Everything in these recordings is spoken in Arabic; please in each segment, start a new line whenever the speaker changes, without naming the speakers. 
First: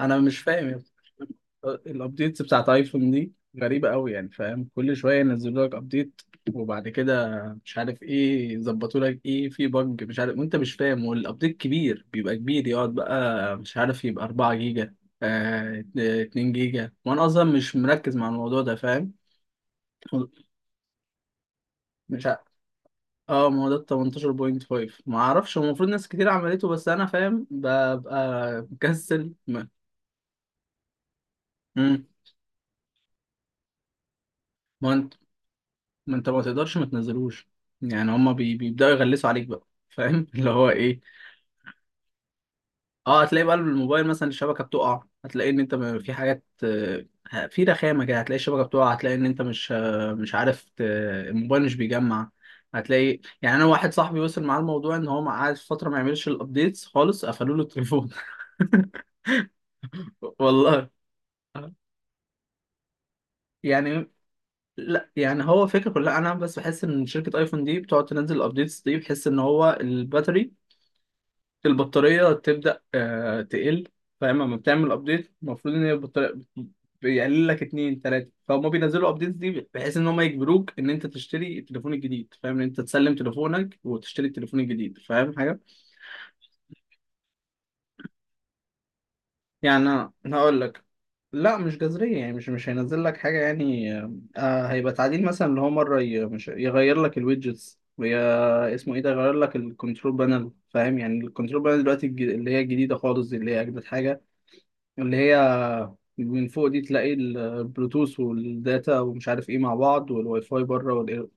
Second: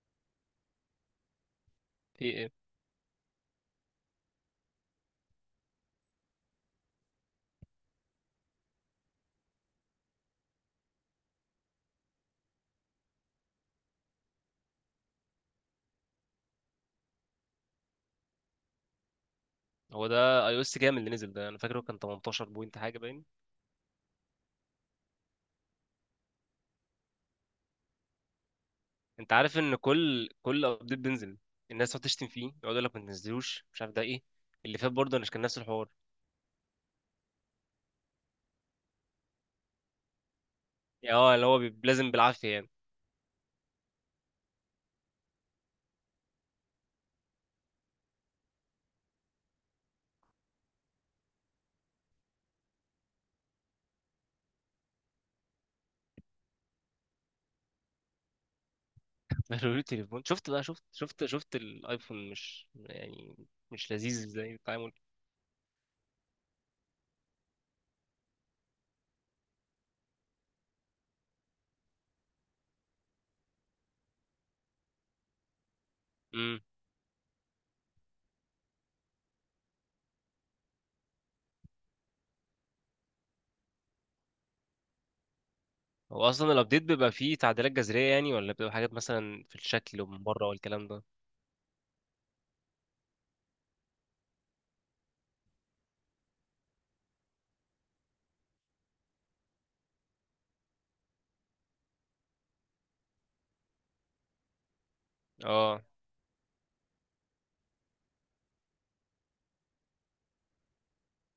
انا مش فاهم يا اسطى.
في
الابديتس
ايه؟
بتاعت ايفون دي غريبة قوي، يعني فاهم كل شوية ينزلوا لك ابديت وبعد كده مش عارف ايه، يظبطوا لك ايه في بج مش عارف وانت مش فاهم، والابديت كبير بيبقى كبير، يقعد بقى مش عارف يبقى 4 جيجا، آه 2 جيجا، وانا اصلا مش مركز مع الموضوع ده فاهم.
هو ده اي او اس كام اللي نزل ده؟ انا فاكره كان
مش عارف.
18 بوينت حاجه باين.
اه ما هو ده ال 18.5، ما اعرفش، هو المفروض ناس كتير عملته بس انا فاهم ببقى
انت
مكسل
عارف
ما.
ان كل ابديت بينزل الناس تقعد
مم.
تشتم فيه، يقعد يقول لك ما تنزلوش، مش عارف ده ايه. اللي فات برضه مش كان نفس الحوار؟
ما انت ما تقدرش ما تنزلوش. يعني هما بيبداوا يغلسوا عليك بقى فاهم اللي هو ايه.
اه، اللي هو لازم بالعافيه يعني.
اه هتلاقي بقى الموبايل مثلا الشبكه بتقع، هتلاقي ان انت في حاجات في رخامه كده، هتلاقي الشبكه بتقع، هتلاقي ان انت مش مش عارف الموبايل مش بيجمع. هتلاقي يعني انا واحد صاحبي وصل معاه الموضوع ان هو قعد فتره ما يعملش الابديتس خالص قفلوا له التليفون.
قالوا لي التليفون. شفت بقى؟ شفت
والله.
شفت شفت الايفون، مش يعني مش
يعني.
لذيذ زي التعامل.
لا يعني هو فكرة كلها، انا بس بحس ان شركة ايفون دي بتقعد تنزل الابديتس دي، بحس ان هو الباتري، البطارية تبدأ تقل. فاهم لما بتعمل ابديت المفروض ان هي البطارية
امم.
بت- بيقلل لك اتنين تلاتة، فهم بينزلوا ابديتس دي بحيث ان هم يجبروك ان انت تشتري التليفون الجديد، فاهم، ان انت تسلم تليفونك وتشتري التليفون الجديد فاهم حاجة.
هو اصلا الابديت بيبقى فيه تعديلات جذريه يعني، ولا بتبقى حاجات مثلا في
يعني
الشكل
انا
ومن
أنا
بره
هقول لك.
والكلام ده؟
لا مش جذرية يعني مش هينزل لك حاجة يعني. آه هيبقى تعديل مثلا اللي هو مرة مش يغير لك الويدجتس ويا اسمه ايه ده، يغير لك الكنترول بانل فاهم، يعني الكنترول بانل دلوقتي اللي هي الجديدة خالص دي، اللي هي اجدد حاجة. اللي هي
اه.
من فوق دي تلاقي البلوتوث والداتا ومش عارف ايه مع بعض، والواي فاي بره والاير،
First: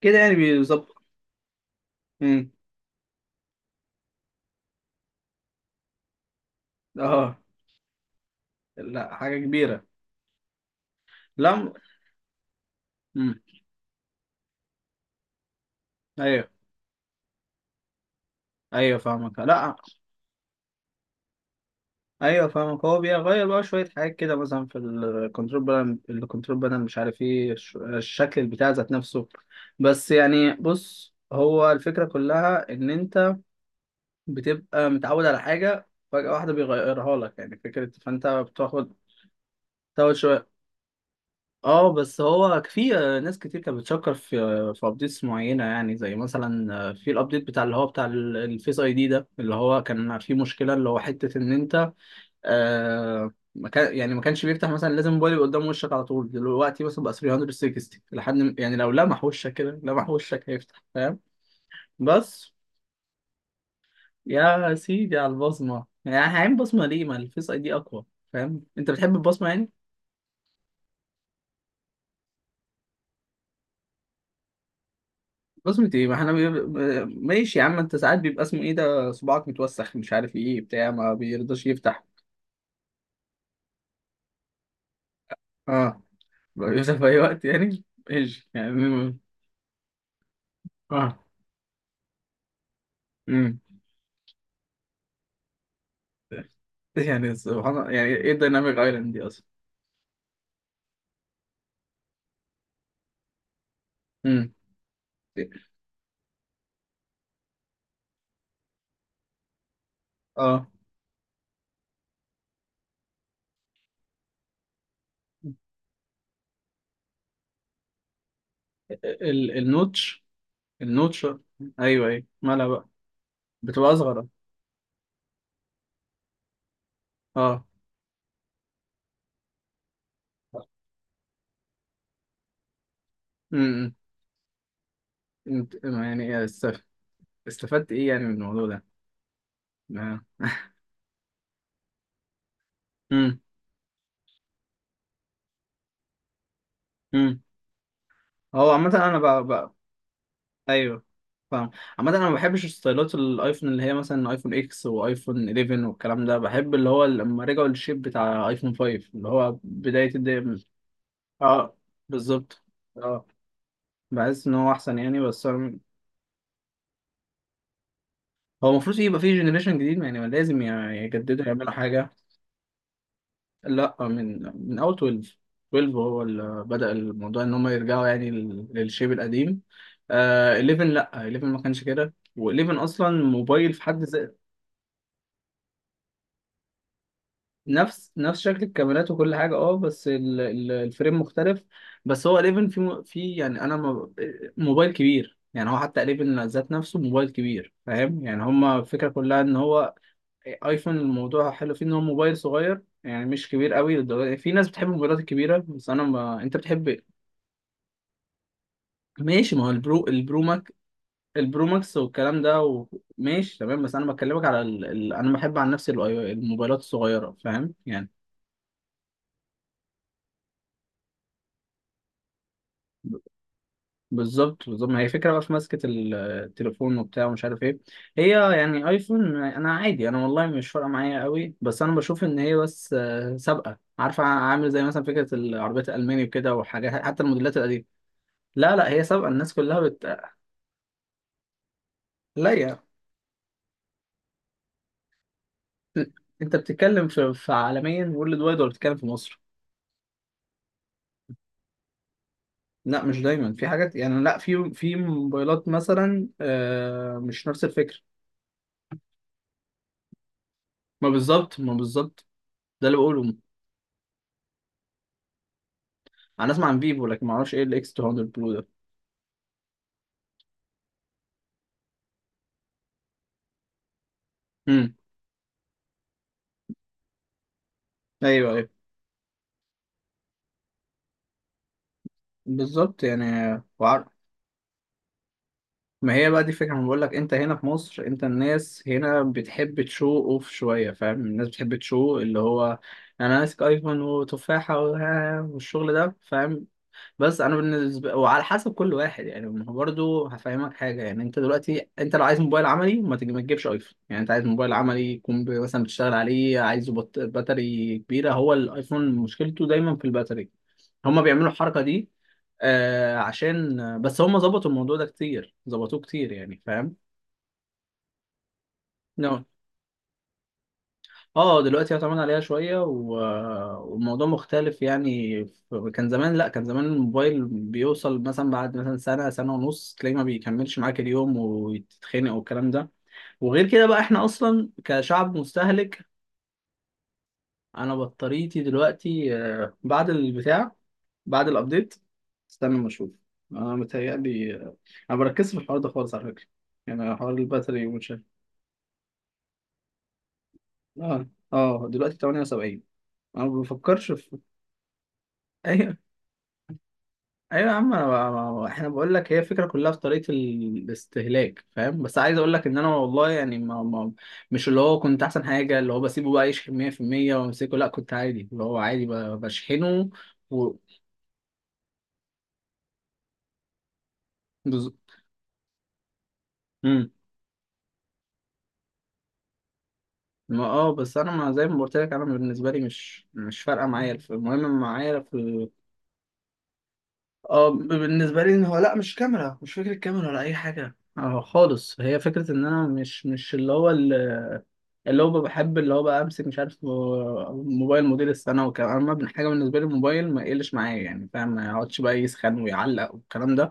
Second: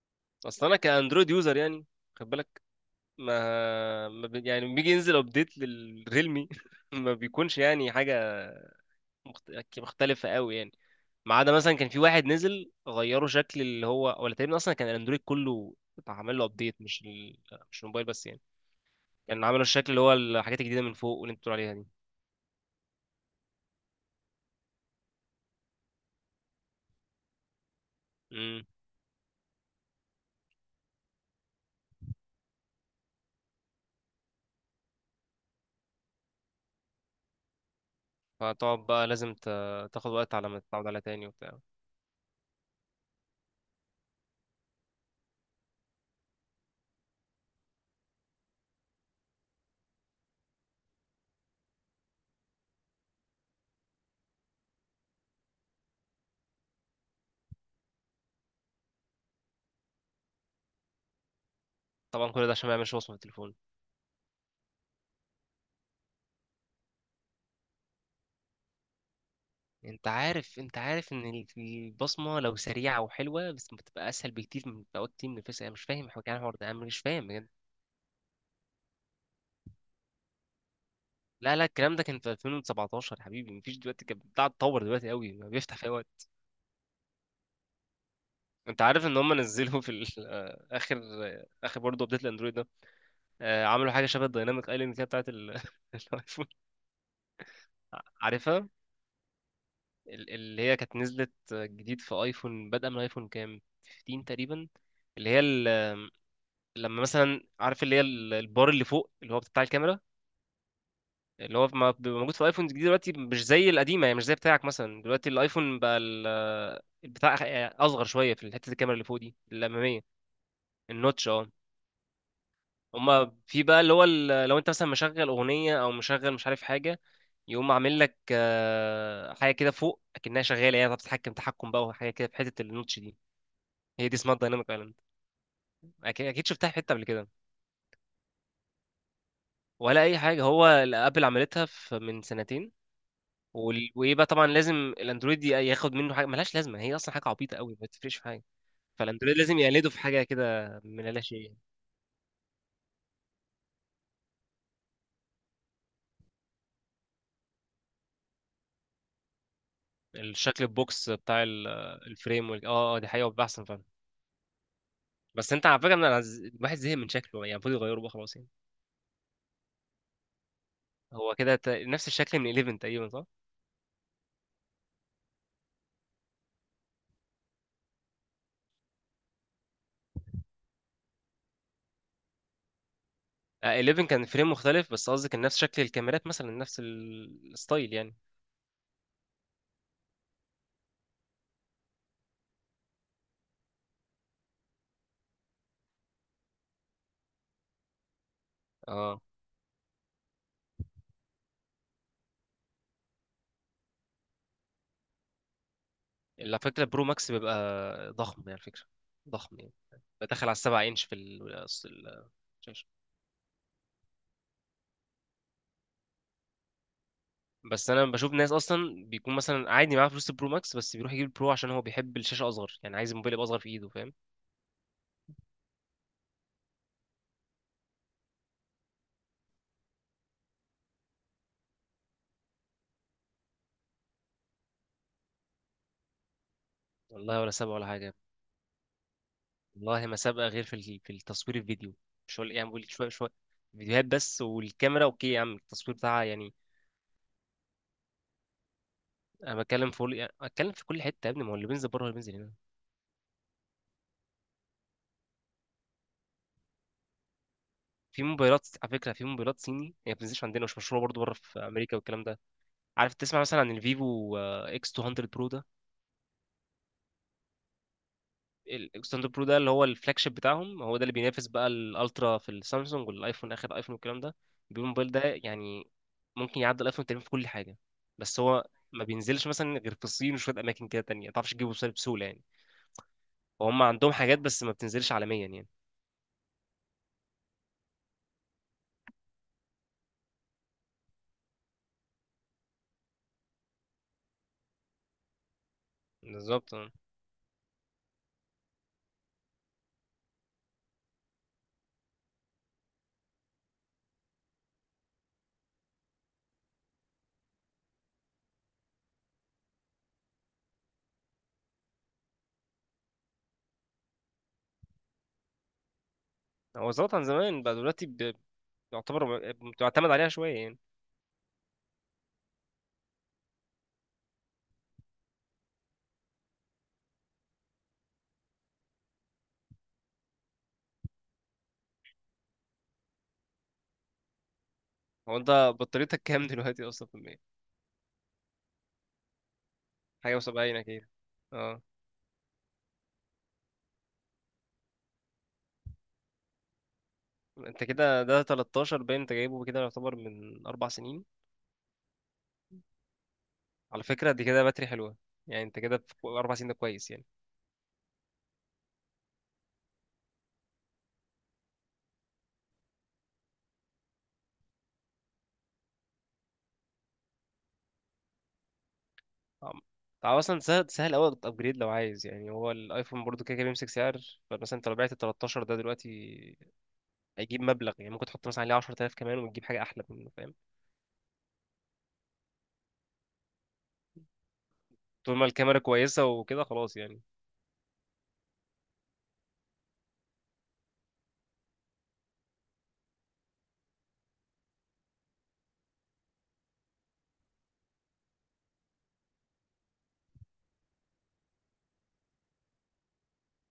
كده يعني
اصلا انا
بيظبط.
كاندرويد يوزر يعني، خد
امم.
بالك. ما, ما بي... يعني لما بيجي ينزل ابديت للريلمي ما
اه.
بيكونش يعني حاجه،
لا حاجه
يعني
كبيره.
مختلفه قوي يعني. ما عدا
لا.
مثلا كان في واحد نزل، غيروا
امم.
شكل اللي هو، ولا تقريبا اصلا كان الاندرويد كله عمل له
ايوه
ابديت. مش مش الموبايل بس يعني.
ايوه فاهمك.
كان عملوا
لا.
الشكل اللي هو الحاجات الجديده من فوق، واللي انت بتقول عليها دي.
ايوه فاهمك. هو بيغير بقى شويه حاجات كده، مثلا في الكنترول بانل، الكنترول بانل مش عارف ايه الشكل
امم.
بتاع ذات نفسه. بس يعني بص هو الفكره كلها ان انت بتبقى متعود على حاجه فجاه واحده بيغيرها لك، يعني فكره، فانت
فتقعد
بتاخد
بقى لازم تاخد
تاخد
وقت
شويه.
على ما تتعود عليها تاني وبتاع.
اه بس هو في ناس كتير كانت بتشكر في ابديتس معينه، يعني زي مثلا في الابديت بتاع اللي هو بتاع الفيس اي دي ده، اللي هو كان فيه مشكله، اللي هو حته ان انت ما كان يعني ما كانش بيفتح، مثلا لازم موبايل يبقى قدام وشك على طول، دلوقتي مثلا بقى 360 لحد يعني لو لمح وشك كده لمح وشك هيفتح فاهم.
طبعا كل ده
بس
عشان ما يعملش وصمه في التليفون.
يا سيدي على البصمه، يعني هعين بصمه ليه ما الفيس اي دي اقوى؟ فاهم انت بتحب البصمه يعني.
انت عارف ان البصمه لو سريعه وحلوه بس بتبقى اسهل بكتير، من بتبقى كتير من الفيس. انا مش
بصمة ايه
فاهم
ما
حوار،
احنا
كان الحوار ده انا مش فاهم بجد.
ماشي يا عم، انت ساعات بيبقى اسمه ايه ده صباعك متوسخ مش عارف ايه بتاع ما
لا لا،
بيرضاش
الكلام ده
يفتح.
كان في 2017 يا حبيبي، مفيش دلوقتي، كان بتاع اتطور دلوقتي قوي، ما بيفتح فيها
اه
وقت.
بيفتح في اي وقت يعني. ايش يعني.
انت عارف ان هم نزلوا في اخر
اه.
اخر برضه ابديت الاندرويد ده.
امم.
عملوا حاجه شبه الدايناميك ايلاند كده بتاعت الايفون.
يعني سبحان الله يعني ايه
عارفها؟
الديناميك ايلاند دي اصلا؟
اللي هي كانت نزلت جديد في ايفون. بدأ من ايفون كام؟ 15
امم.
تقريبا. اللي هي لما مثلا، عارف اللي هي البار اللي فوق اللي هو بتاع الكاميرا،
اه
اللي هو بيبقى موجود في الايفون الجديد دلوقتي، مش زي القديمه يعني، مش زي بتاعك مثلا. دلوقتي الايفون بقى البتاع اصغر شويه في حته الكاميرا اللي فوق دي، الاماميه.
النوتش. النوتش.
النوتش، اه.
ايوه ايوه مالها بقى؟
هما في بقى اللي
بتبقى
هو
اصغر.
لو انت مثلا مشغل اغنيه او مشغل مش عارف حاجه،
اه.
يقوم عامل لك حاجه كده فوق اكنها شغاله يعني، بتتحكم تحكم بقى وحاجه كده في حته النوتش دي.
امم.
هي دي اسمها الدايناميك ايلاند. اكيد
يعني
أكيد شفتها في حته قبل كده.
استفدت ايه يعني من الموضوع ده؟
ولا اي
آه.
حاجه، هو اللي ابل عملتها في من سنتين.
امم.
ويبقى طبعا لازم الاندرويد ياخد منه حاجه ملهاش لازمه، هي اصلا حاجه
امم.
عبيطه قوي، ما تفرقش في حاجه.
هو عامة انا
فالاندرويد لازم يقلده في حاجه كده
ايوه
من لا شيء.
فاهم. عامة انا ما بحبش ستايلات الايفون اللي هي مثلا ايفون اكس وايفون 11 والكلام ده، بحب اللي هو لما رجعوا للشيب بتاع ايفون 5، اللي هو بداية الدقيقة.
الشكل البوكس بتاع
اه
الفريم
بالظبط.
اه اه، دي
اه
حقيقه بيبقى احسن فعلا.
بحس ان هو احسن يعني، بس
بس انت على فكره إن انا الواحد زهق من شكله يعني، المفروض يغيره بقى خلاص يعني.
هو المفروض يبقى فيه جنريشن جديد، يعني لازم
هو
يجددوا
كده
يعملوا
نفس
حاجة.
الشكل من 11 تقريبا، صح؟
لا من اول 12. 12 هو اللي بدأ الموضوع ان هم يرجعوا يعني للشيب القديم. آه 11 لا 11 ما كانش كده، و11 اصلا موبايل
آه
في حد.
11 كان فريم مختلف، بس قصدي كان نفس شكل الكاميرات مثلا، نفس الستايل
نفس
يعني.
نفس شكل الكاميرات وكل حاجه اه بس الفريم مختلف. بس هو 11 في في يعني انا موبايل كبير، يعني هو حتى 11 ذات نفسه موبايل كبير فاهم يعني. هما الفكره
اه،
كلها ان هو ايفون، الموضوع حلو فيه ان هو موبايل صغير، يعني مش كبير قوي للدرجه دي. في ناس بتحب الموبايلات الكبيره بس انا ما انت
على فكره
بتحب
برو
إيه؟
ماكس بيبقى ضخم يعني، على فكره.
ماشي
ضخم
ما هو
يعني،
البرو، البرو
بدخل على
ماك
7 انش في
البرو ماكس والكلام ده.
الشاشه.
ماشي تمام، بس انا بكلمك على انا بحب عن نفسي الموبايلات الصغيره فاهم
بس انا
يعني.
بشوف ناس اصلا بيكون مثلا عادي معاه فلوس البرو ماكس، بس بيروح يجيب البرو عشان هو بيحب الشاشه اصغر يعني، عايز الموبايل يبقى اصغر في ايده، فاهم.
بالظبط بالظبط، ما هي فكرة بقى في ماسكة التليفون وبتاع ومش عارف ايه هي. يعني ايفون انا عادي، انا والله مش فارقة معايا قوي بس انا بشوف ان هي بس سابقة، عارفة عامل زي مثلا فكرة العربيات الالماني وكده، وحاجات حتى
والله ولا
الموديلات
سابقه
القديمة.
ولا حاجه.
لا لا هي سابقة الناس كلها
والله ما سابقه غير في في التصوير الفيديو. مش هو
لا
يعني،
يا،
بقول شويه شويه فيديوهات بس. والكاميرا اوكي يا عم، التصوير بتاعها يعني.
انت بتتكلم في عالميا وورلد وايد ولا بتتكلم في مصر؟
انا بتكلم في، يعني اتكلم في كل حته يا ابني، ما هو اللي بينزل بره اللي بينزل هنا.
لا مش دايما، في حاجات يعني، لا في موبايلات مثلا مش نفس الفكرة.
في موبايلات على فكره، في موبايلات صيني هي ما بتنزلش عندنا، مش مشهوره
ما
برضه بره في
بالظبط ما
امريكا والكلام
بالظبط،
ده.
ده اللي
عارف
بقوله.
تسمع مثلا عن الفيفو اكس 200 برو ده؟
انا اسمع عن فيفو لكن ما اعرفش ايه الاكس 200 برو ده.
الستاند اب برو ده اللي هو الفلاج شيب بتاعهم، هو ده اللي بينافس بقى الالترا في السامسونج والايفون، اخر ايفون والكلام ده. البيبي
امم.
موبايل ده يعني ممكن يعدي الايفون تقريبا في كل حاجه. بس
ايوه
هو
ايوه
ما بينزلش مثلا غير في الصين وشويه اماكن كده تانية، ما تعرفش تجيبه بسهوله، بسهولة يعني.
بالظبط يعني.
وهم
وعر...
عندهم حاجات بس ما بتنزلش عالميا يعني.
ما هي بقى دي الفكره انا بقول لك، انت هنا في مصر، انت الناس هنا بتحب تشو اوف شويه، فاهم الناس بتحب تشو اللي هو، انا ماسك ايفون وتفاحه والشغل ده فاهم.
بالظبط اه.
بس انا بالنسبه وعلى حسب كل واحد يعني، ما هو برضه هفهمك حاجه، يعني انت دلوقتي انت لو عايز موبايل عملي ما ما تجيبش ايفون، يعني انت عايز موبايل عملي يكون مثلا بتشتغل عليه عايزه باتري كبيره، هو الايفون مشكلته دايما في الباتري. هما بيعملوا الحركه دي آه، عشان بس هما ظبطوا الموضوع ده كتير، ظبطوه كتير يعني
هو
فاهم.
ظبط عن زمان، بقى دلوقتي يعتبر بتعتمد عليها شويه يعني.
اه دلوقتي اعتمد عليها شوية والموضوع مختلف يعني، كان زمان، لا كان زمان الموبايل بيوصل مثلا بعد مثلا سنة سنة ونص تلاقيه ما بيكملش معاك اليوم وتتخنق والكلام ده. وغير كده بقى احنا اصلا
هو
كشعب
انت
مستهلك.
بطاريتك كام دلوقتي اصلا في المية؟
انا بطاريتي دلوقتي بعد
حاجه و70
البتاع،
اكيد.
بعد
اه،
الابديت. استنى ما اشوف. انا متهيألي انا ما بركزش في الحوار ده خالص على فكرة، يعني حوار
انت
الباتري ومش عارف.
كده ده 13، باين انت جايبه كده يعتبر من 4 سنين.
اه اه دلوقتي 78. انا ما
على
بفكرش
فكرة
في
دي كده باتري حلوة، يعني انت
اي
كده في 4 سنين ده كويس يعني.
ايوه يا عم. انا بقى احنا بقول لك هي الفكره كلها في طريقه الاستهلاك فاهم، بس عايز اقول لك ان انا والله يعني ما مش اللي هو كنت احسن حاجه اللي هو بسيبه بقى يشحن 100% وامسكه، لا كنت عادي اللي هو عادي
طبعا.
بشحنه.
طبعا، أصلا
و
سهل سهل أوي أبجريد لو عايز، يعني هو الأيفون برضو كده كده بيمسك سعر. فمثلا أنت
بز...
لو بعت ال 13 ده دلوقتي
مم.
هيجيب مبلغ، يعني ممكن تحط مثلا عليه 10,000 كمان وتجيب حاجة أحلى منه، فاهم.
ما اه بس انا ما زي ما قلت لك انا بالنسبه لي مش فارقه معايا المهم معايا
طول ما
في
الكاميرا كويسة وكده، خلاص يعني.
اه. بالنسبه لي ان هو لا مش كاميرا، مش فكره كاميرا ولا اي حاجه اه خالص، هي فكره ان انا مش اللي هو، اللي هو بحب اللي هو بقى امسك مش عارف موبايل موديل السنه وكلام، اما ابن حاجه بالنسبه لي الموبايل ما يقلش معايا يعني، فاهم ما يقعدش بقى يسخن ويعلق والكلام ده.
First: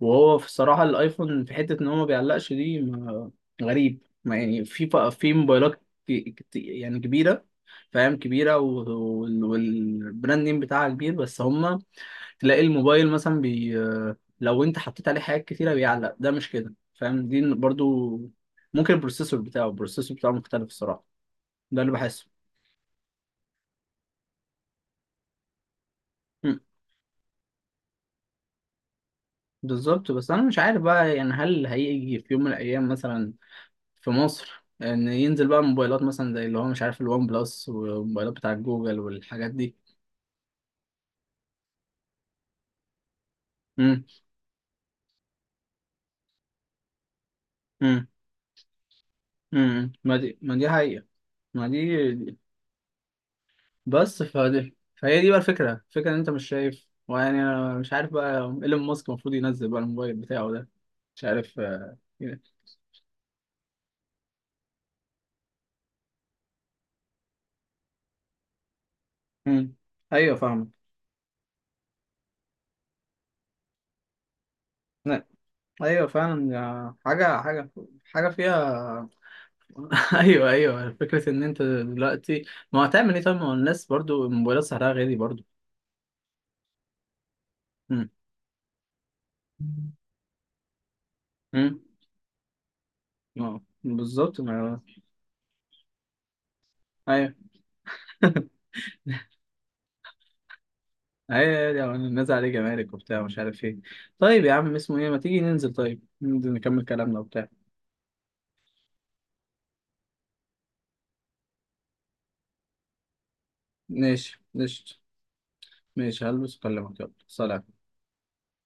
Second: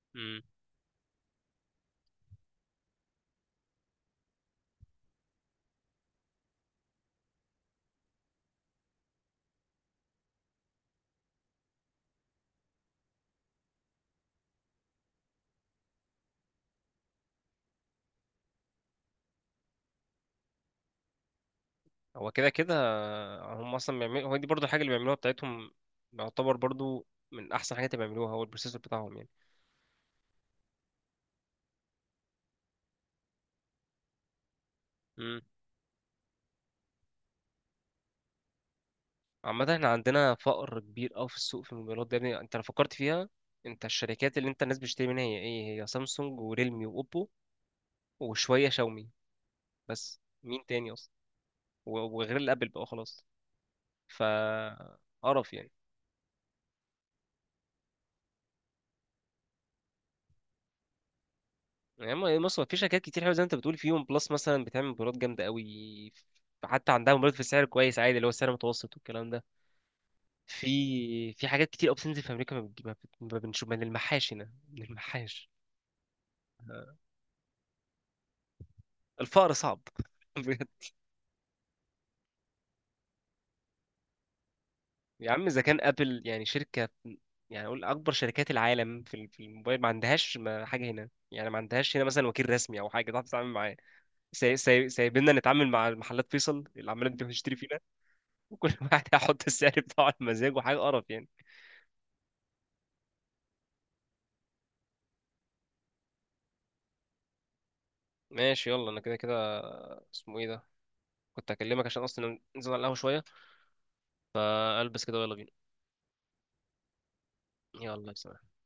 وهو
امم.
في الصراحه الايفون في حته ان هو ما بيعلقش دي غريب ما يعني في في موبايلات يعني كبيره، فاهم كبيره والبراند نيم بتاعها كبير، بس هما تلاقي الموبايل مثلا لو انت حطيت عليه حاجات كتيره بيعلق، ده مش كده فاهم، دي برضو ممكن البروسيسور بتاعه، البروسيسور بتاعه مختلف الصراحه، ده اللي بحسه.
هو كده كده هم أصلا بيعملوا، هو دي برضو الحاجة اللي بيعملوها بتاعتهم، يعتبر
مم.
برضو من أحسن حاجات اللي بيعملوها هو البروسيسور بتاعهم.
بالظبط، بس انا مش عارف بقى يعني هل هيجي في يوم من الايام مثلا في مصر ان
يعني
ينزل بقى موبايلات مثلا زي اللي هو مش عارف الوان بلس والموبايلات بتاعت جوجل والحاجات
عامة
دي.
احنا عندنا فقر كبير أوي في السوق في الموبايلات ده يا ابني، انت لو فكرت فيها انت،
امم.
الشركات اللي انت الناس بتشتري منها هي ايه؟ هي سامسونج وريلمي واوبو
امم.
وشوية شاومي.
ما
بس
دي، ما
مين
دي
تاني
حقيقة.
اصلا؟
ما دي
وغير الابل بقى خلاص. ف
بس فدي فهي دي بقى
قرف يعني.
الفكرة ان انت مش شايف، ويعني انا مش عارف بقى. ايلون ماسك المفروض ينزل بقى الموبايل بتاعه ده مش عارف
يعني
يعني.
بص، هو في شركات كتير حلوة زي ما انت بتقول، في ون بلس مثلا بتعمل موبايلات جامدة أوي، حتى عندها موبايلات في سعر كويس عادي اللي هو سعر متوسط والكلام ده.
مم. ايوه فاهمك.
في في حاجات كتير أوي بتنزل في أمريكا، ما بتجيبها، ما بنشوف من المحاش هنا، من
لا،
المحاش.
ايوه فعلا حاجة حاجة حاجة فيها.
الفقر صعب
ايوه ايوه فكره ان انت دلوقتي، ما هو هتعمل ايه طيب، ما هو الناس برضو الموبايلات سعرها غالي
يا
برضو.
عم اذا كان ابل يعني شركه، يعني اقول
امم.
اكبر شركات العالم في في الموبايل، ما عندهاش حاجه هنا يعني، ما
امم.
عندهاش هنا مثلا وكيل رسمي او حاجه تعرف تتعامل
اه
معاه.
بالظبط ما.
سايبيننا نتعامل مع محلات فيصل اللي عماله
ايوه
بتشتري فينا. وكل واحد هيحط السعر بتاعه على مزاجه، حاجه قرف يعني.
ايوه أيوة، الناس عليه جمارك وبتاع مش عارف ايه. طيب يا عم اسمه ايه، ما تيجي ننزل، طيب ننزل نكمل كلامنا وبتاع.
ماشي، يلا انا كده كده، اسمه ايه ده، كنت هكلمك عشان اصلا ننزل على القهوه شويه.
ماشي. ماشي
فالبس كده ويلا بينا.
ماشي هلبس اكلمك يلا سلام.
يلا سلام.